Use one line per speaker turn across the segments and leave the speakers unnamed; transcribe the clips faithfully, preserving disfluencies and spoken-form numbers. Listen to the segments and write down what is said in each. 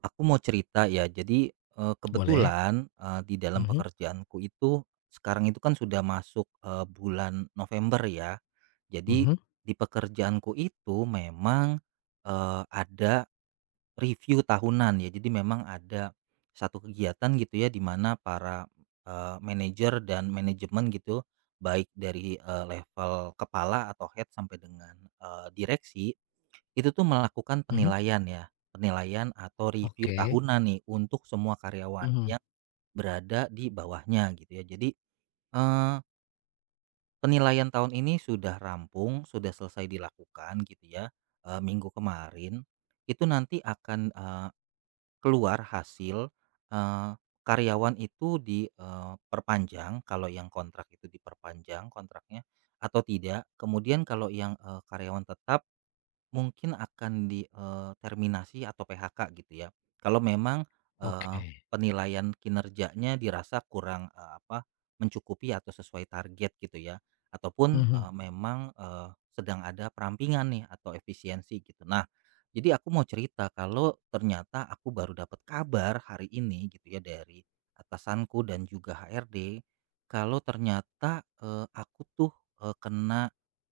Aku mau cerita ya. Jadi, eee,
Boleh.
kebetulan, eee, di dalam
Mhm
pekerjaanku itu sekarang itu kan sudah masuk, eee, bulan November ya. Jadi
mhm
di pekerjaanku itu memang, eee, ada review tahunan ya. Jadi memang ada satu kegiatan gitu ya di mana para, eee, manajer dan manajemen gitu, baik dari, eee, level kepala atau head sampai dengan, eee, direksi itu tuh melakukan
mhm.
penilaian ya, penilaian atau review
Oke.
tahunan nih untuk semua karyawan
Mhm,
yang berada di bawahnya gitu ya. Jadi, eee, penilaian tahun ini sudah rampung, sudah selesai dilakukan gitu ya, eee, minggu kemarin. Itu nanti akan, eee, keluar hasil, eee, karyawan itu diperpanjang kalau yang kontrak itu diperpanjang kontraknya atau tidak. Kemudian kalau yang, eee, karyawan tetap mungkin akan di, eee, terminasi atau P H K gitu ya. Kalau memang, eee,
oke.
penilaian kinerjanya dirasa kurang, eee, apa, mencukupi atau sesuai target gitu ya. Ataupun,
Mhm.
eee, memang, eee, sedang ada perampingan nih atau efisiensi gitu. Nah, jadi aku mau cerita kalau ternyata aku baru dapat kabar hari ini gitu ya dari atasanku dan juga H R D, kalau ternyata, eee, aku tuh, eee, kena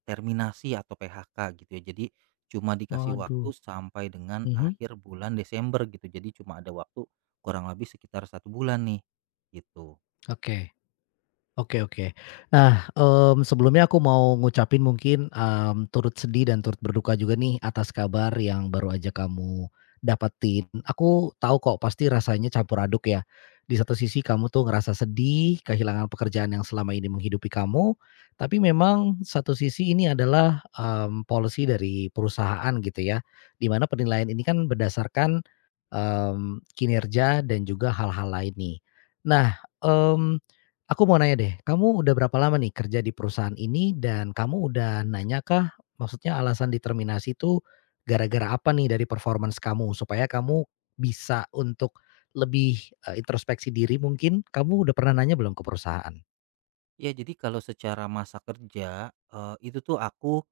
terminasi atau P H K gitu ya. Jadi cuma dikasih
Waduh.
waktu sampai dengan
Mhm,
akhir bulan Desember gitu, jadi cuma ada waktu kurang lebih sekitar satu bulan nih, gitu.
oke. Oke oke. Nah, mmm, sebelumnya aku mau ngucapin mungkin, mmm, turut sedih dan turut berduka juga nih atas kabar yang baru aja kamu dapetin. Aku tahu kok pasti rasanya campur aduk ya. Di satu sisi kamu tuh ngerasa sedih, kehilangan pekerjaan yang selama ini menghidupi kamu, tapi memang satu sisi ini adalah, mmm, policy dari perusahaan gitu ya, dimana penilaian ini kan berdasarkan, mmm, kinerja dan juga hal-hal lain nih. Nah, mmm, aku mau nanya deh, kamu udah berapa lama nih kerja di perusahaan ini dan kamu udah nanya kah? Maksudnya alasan determinasi itu gara-gara apa nih dari performance kamu? Supaya kamu bisa untuk lebih, eee, introspeksi diri mungkin, kamu udah pernah nanya belum ke perusahaan?
Ya jadi kalau secara masa kerja, eee, itu tuh aku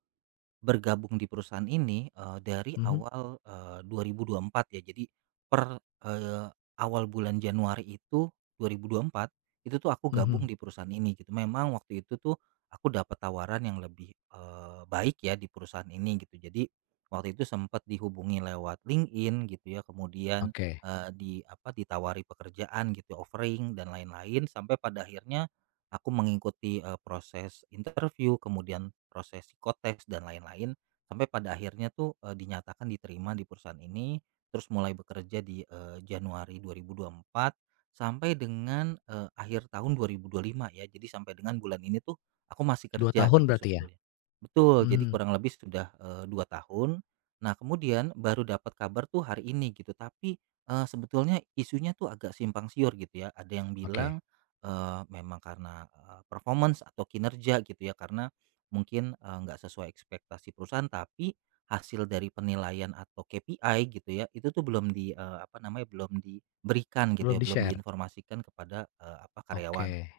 bergabung di perusahaan ini, eee, dari
Mhm
awal, eee, dua ribu dua puluh empat ya. Jadi per, eee, awal bulan Januari itu dua ribu dua puluh empat, itu tuh aku gabung
mhm.
di perusahaan ini gitu. Memang waktu itu tuh aku dapat tawaran yang lebih, eee, baik ya di perusahaan ini gitu. Jadi waktu itu sempat dihubungi lewat LinkedIn gitu ya, kemudian,
Oke.
eee, di apa, ditawari pekerjaan gitu, offering dan lain-lain sampai pada akhirnya aku mengikuti, eee, proses interview, kemudian proses psikotes dan lain-lain, sampai pada akhirnya tuh, eee, dinyatakan diterima di perusahaan ini, terus mulai bekerja di, eee, Januari dua ribu dua puluh empat sampai dengan, eee, akhir tahun dua ribu dua puluh lima ya. Jadi sampai dengan bulan ini tuh aku masih
Dua
kerja
tahun
gitu
berarti ya?
sebetulnya. Betul, jadi
Mhm.
kurang lebih sudah, eee, dua tahun. Nah kemudian baru dapat kabar tuh hari ini gitu, tapi, eee, sebetulnya isunya tuh agak simpang siur gitu ya. Ada yang
Oke.
bilang Eee, memang karena, eee, performance atau kinerja gitu ya, karena mungkin, eee, nggak sesuai ekspektasi perusahaan, tapi hasil dari penilaian atau K P I gitu ya, itu tuh belum di, eee, apa namanya, belum diberikan gitu
Belum
ya, belum
di-share?
diinformasikan kepada, eee, apa, karyawan.
Oke.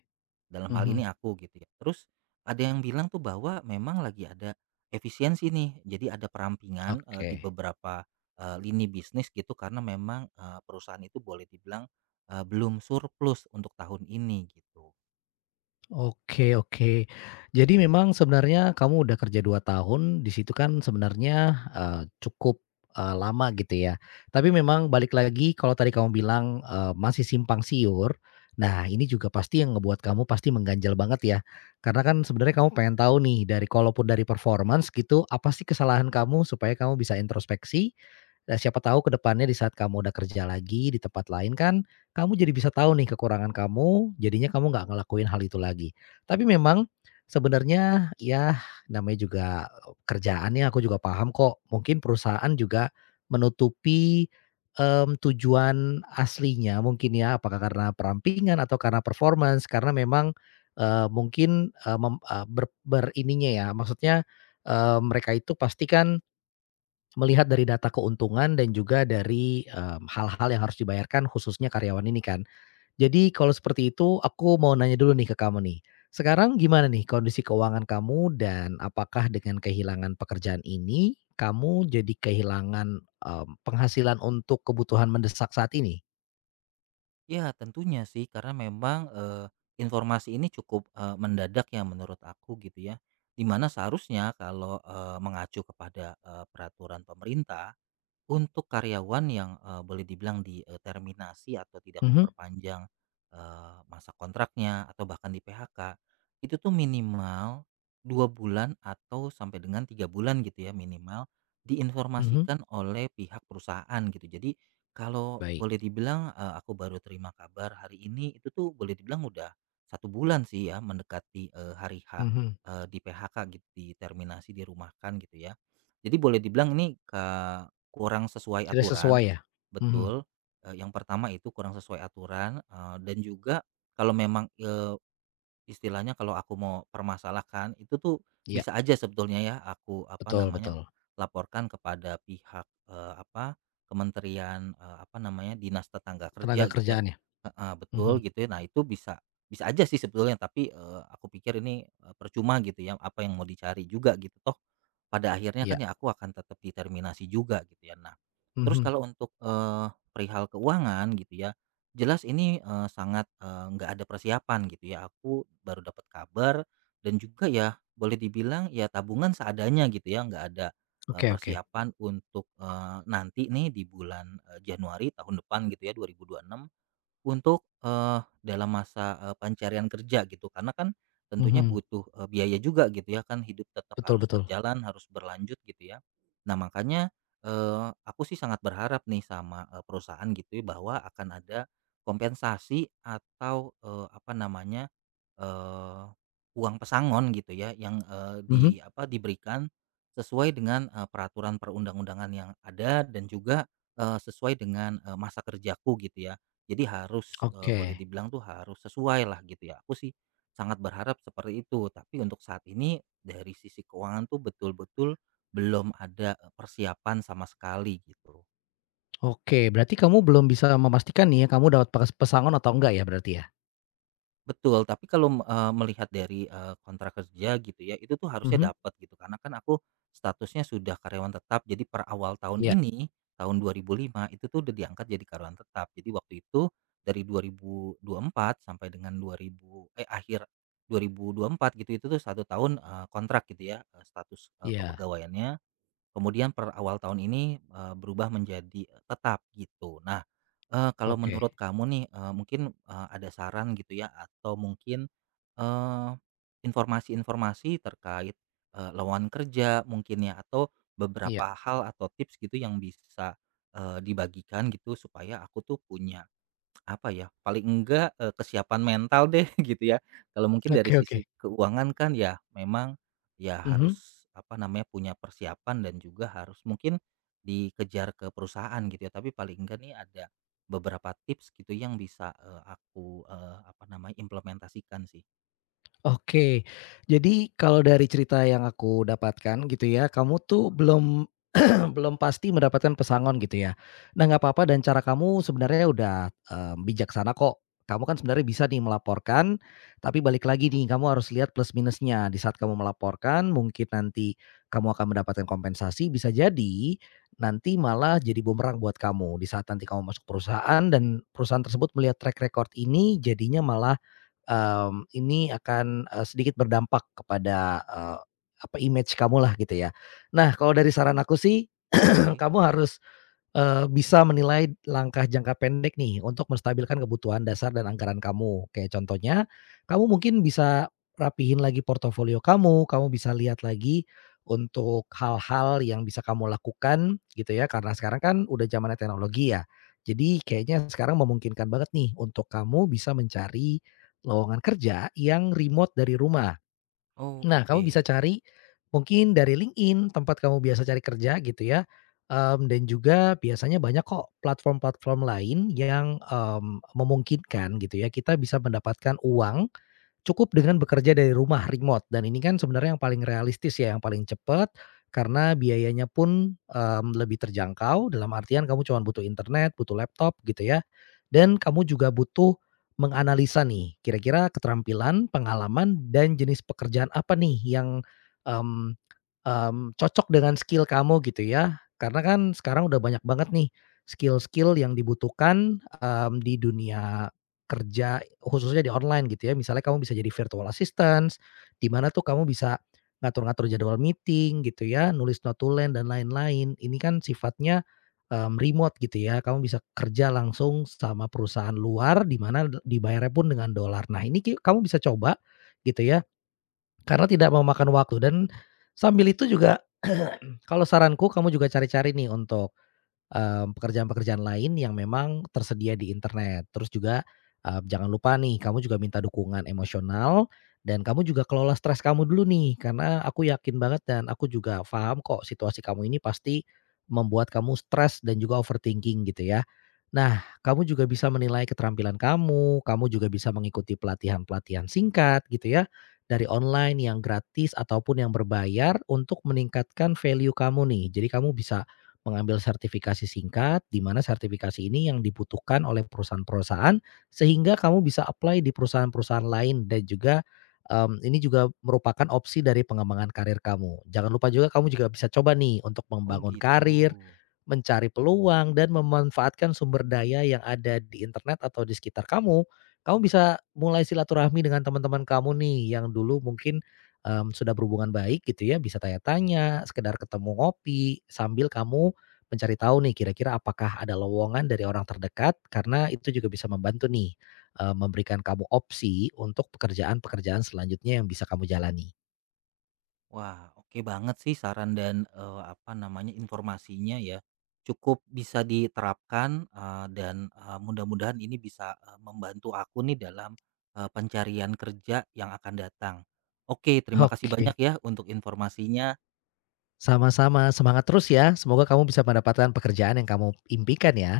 Dalam hal ini
Mhm.
aku gitu ya. Terus ada yang bilang tuh bahwa memang lagi ada efisiensi nih. Jadi ada perampingan eh, di
Oke.
beberapa eh, lini bisnis gitu karena memang eh, perusahaan itu boleh dibilang eh, belum surplus untuk tahun ini gitu.
Oke oke. Jadi memang sebenarnya kamu udah kerja dua tahun, di situ kan sebenarnya, eee, cukup, eee, lama gitu ya. Tapi memang balik lagi kalau tadi kamu bilang, eee, masih simpang siur, nah ini juga pasti yang ngebuat kamu pasti mengganjal banget ya. Karena kan sebenarnya kamu pengen tahu nih dari kalaupun dari performance gitu, apa sih kesalahan kamu supaya kamu bisa introspeksi. Nah, siapa tahu ke depannya di saat kamu udah kerja lagi di tempat lain kan, kamu jadi bisa tahu nih kekurangan kamu, jadinya kamu nggak ngelakuin hal itu lagi. Tapi memang sebenarnya ya namanya juga kerjaan ya, aku juga paham kok. Mungkin perusahaan juga menutupi, mmm, tujuan aslinya mungkin ya, apakah karena perampingan atau karena performance, karena memang, eee, mungkin, eee, mem eee, ber ber ya, maksudnya, eee, mereka itu pasti kan melihat dari data keuntungan dan juga dari, mmm, hal-hal yang harus dibayarkan khususnya karyawan ini kan. Jadi kalau seperti itu aku mau nanya dulu nih ke kamu nih. Sekarang gimana nih kondisi keuangan kamu dan apakah dengan kehilangan pekerjaan ini, kamu jadi kehilangan, mmm, penghasilan untuk kebutuhan mendesak saat ini?
Ya, tentunya sih karena memang eh, informasi ini cukup eh, mendadak ya menurut aku gitu ya. Dimana seharusnya kalau eh, mengacu kepada eh, peraturan pemerintah untuk karyawan yang, eee, boleh dibilang diterminasi atau tidak
Mhm
diperpanjang, eee, masa kontraknya atau bahkan di-P H K, itu tuh minimal dua bulan atau sampai dengan tiga bulan gitu ya minimal,
mhm.
diinformasikan oleh pihak perusahaan gitu. Jadi kalau
Baik.
boleh dibilang, eee, aku baru terima kabar hari ini, itu tuh boleh dibilang udah satu bulan sih ya mendekati, eee, hari H,
Mhm.
eee, di-P H K gitu, diterminasi, dirumahkan gitu ya. Jadi boleh dibilang ini, ka kurang sesuai
Tidak sesuai
aturan,
ya? Mhm.
betul, eee, yang pertama itu kurang sesuai aturan, eee, dan juga kalau memang, istilahnya kalau aku mau permasalahkan, itu tuh
Iya,
bisa aja sebetulnya ya aku, apa
betul
namanya,
betul.
laporkan kepada pihak, eee, apa, kementerian, eee, apa namanya, dinas tenaga
Tenaga
kerja gitu ya.
kerjaan ya?
Heeh, betul
Mhm.
gitu ya. Nah itu bisa bisa aja sih sebetulnya tapi, eee, aku pikir ini, eee, percuma gitu ya, apa yang mau dicari juga gitu, toh pada akhirnya kan
Iya.
ya aku akan tetap di juga gitu ya. Nah, terus
Mhm.
kalau untuk, eee, perihal keuangan gitu ya jelas ini, eee, sangat, eee, nggak ada persiapan gitu ya, aku baru dapat kabar dan juga ya boleh dibilang ya tabungan seadanya gitu ya, nggak ada, eee,
Oke oke.
persiapan untuk, eee, nanti nih di bulan, eee, Januari tahun depan gitu ya dua ribu dua puluh enam untuk, eee, dalam masa, eee, pencarian kerja gitu karena kan tentunya
Mhm.
butuh, eee, biaya juga gitu ya kan hidup tetap
Betul
harus
betul.
berjalan, harus berlanjut gitu ya. Nah makanya, eee, aku sih sangat berharap nih sama, eee, perusahaan gitu ya bahwa akan ada kompensasi atau, eee, apa namanya, eee, uang pesangon gitu ya yang, eee, di
Mhm.
apa, diberikan sesuai dengan, eee, peraturan perundang-undangan yang ada dan juga, eee, sesuai dengan, eee, masa kerjaku gitu ya. Jadi harus, eee,
Oke
boleh dibilang tuh harus sesuai lah gitu ya. Aku sih sangat berharap seperti itu, tapi untuk saat ini dari sisi keuangan tuh betul-betul belum ada, eee, persiapan sama sekali gitu.
oke, berarti kamu belum bisa memastikan nih ya, kamu dapat pes pesangon atau enggak ya berarti ya?
Betul, tapi kalau, eee, melihat dari, eee, kontrak kerja gitu ya, itu tuh
Mhm,
harusnya dapat gitu, karena kan aku statusnya sudah karyawan tetap, jadi per awal tahun
iya
ini, tahun dua ribu lima itu tuh udah diangkat jadi karyawan tetap. Jadi waktu itu dari dua ribu dua puluh empat sampai dengan dua ribu eh, akhir dua ribu dua puluh empat gitu, itu tuh satu tahun, eee, kontrak gitu ya, eee, status, eee,
iya,
kepegawaiannya. Kemudian per awal tahun ini, eee, berubah menjadi eh, tetap gitu. Nah, eee, kalau
oke,
menurut kamu nih, eee, mungkin, eee, ada saran gitu ya atau mungkin, eee, informasi-informasi terkait, eee, lowongan kerja mungkin ya atau
iya,
beberapa hal atau tips gitu yang bisa, eee, dibagikan gitu supaya aku tuh punya apa ya, paling enggak, eee, kesiapan mental deh gitu ya. Kalau mungkin dari
oke oke,
sisi keuangan kan ya memang, ya
mhm,
harus apa namanya, punya persiapan dan juga harus mungkin dikejar ke perusahaan gitu ya. Tapi paling enggak nih ada beberapa tips gitu yang bisa, eee, aku, eee, apa namanya, implementasikan sih.
oke. Jadi kalau dari cerita yang aku dapatkan gitu ya, kamu tuh belum Belum pasti mendapatkan pesangon gitu ya. Nah, nggak apa-apa dan cara kamu sebenarnya udah, eee, bijaksana kok. Kamu kan sebenarnya bisa nih melaporkan, tapi balik lagi nih kamu harus lihat plus minusnya. Di saat kamu melaporkan mungkin nanti kamu akan mendapatkan kompensasi, bisa jadi nanti malah jadi bumerang buat kamu. Di saat nanti kamu masuk perusahaan dan perusahaan tersebut melihat track record ini jadinya malah, mmm, ini akan, eee, sedikit berdampak kepada, eee, apa, image kamu lah gitu ya. Nah, kalau dari saran aku sih
Oke.
kamu harus, eee, bisa menilai langkah jangka pendek nih untuk menstabilkan kebutuhan dasar dan anggaran kamu. Kayak contohnya, kamu mungkin bisa rapihin lagi portofolio kamu, kamu bisa lihat lagi untuk hal-hal yang bisa kamu lakukan gitu ya, karena sekarang kan udah zamannya teknologi ya. Jadi kayaknya sekarang memungkinkan banget nih untuk kamu bisa mencari lowongan kerja yang remote dari rumah.
Oh,
Nah, kamu
oke.
bisa cari mungkin dari LinkedIn, tempat kamu biasa cari kerja gitu ya, mmm, dan juga biasanya banyak kok platform-platform lain yang, mmm, memungkinkan gitu ya, kita bisa mendapatkan uang cukup dengan bekerja dari rumah remote dan ini kan sebenarnya yang paling realistis ya, yang paling cepat karena biayanya pun, mmm, lebih terjangkau dalam artian kamu cuman butuh internet, butuh laptop gitu ya, dan kamu juga butuh menganalisa nih kira-kira keterampilan, pengalaman, dan jenis pekerjaan apa nih yang, mmm mmm, cocok dengan skill kamu gitu ya. Karena kan sekarang udah banyak banget nih skill-skill yang dibutuhkan, mmm, di dunia kerja khususnya di online gitu ya. Misalnya kamu bisa jadi virtual assistant di mana tuh kamu bisa ngatur-ngatur jadwal meeting gitu ya, nulis notulen dan lain-lain. Ini kan sifatnya, mmm, remote gitu ya, kamu bisa kerja langsung sama perusahaan luar di mana d dibayarnya pun dengan dolar. Nah ini ki kamu bisa coba gitu ya, karena tidak memakan waktu dan sambil itu juga kalau saranku kamu juga cari-cari nih untuk Mmm, pekerjaan-pekerjaan lain yang memang tersedia di internet. Terus juga, eee, jangan lupa nih kamu juga minta dukungan emosional dan kamu juga kelola stres kamu dulu nih, karena aku yakin banget dan aku juga paham kok situasi kamu ini pasti membuat kamu stres dan juga overthinking gitu ya. Nah, kamu juga bisa menilai keterampilan kamu, kamu juga bisa mengikuti pelatihan-pelatihan singkat gitu ya, dari online yang gratis ataupun yang berbayar untuk meningkatkan value kamu nih. Jadi kamu bisa mengambil sertifikasi singkat, di mana sertifikasi ini yang dibutuhkan oleh perusahaan-perusahaan sehingga kamu bisa apply di perusahaan-perusahaan lain dan juga, mmm, ini juga merupakan opsi dari pengembangan karir kamu. Jangan lupa juga kamu juga bisa coba nih untuk
Oh
membangun
gitu.
karir, mencari peluang dan memanfaatkan sumber daya yang ada di internet atau di sekitar kamu. Kamu bisa mulai silaturahmi dengan teman-teman kamu nih yang dulu mungkin, mmm, sudah berhubungan baik gitu ya, bisa tanya-tanya, sekedar ketemu ngopi, sambil kamu mencari tahu nih kira-kira apakah ada lowongan dari orang terdekat karena itu juga bisa membantu nih, eee, memberikan kamu opsi untuk pekerjaan-pekerjaan selanjutnya yang bisa kamu jalani.
Wah, oke banget sih saran dan, eee, apa namanya, informasinya ya. Cukup bisa diterapkan, eee, dan, eee, mudah-mudahan ini bisa, eee, membantu aku nih dalam, eee, pencarian kerja yang akan datang. Oke, terima kasih banyak
Oke.
ya untuk informasinya.
Sama-sama, semangat terus ya, semoga kamu bisa mendapatkan pekerjaan yang kamu impikan ya.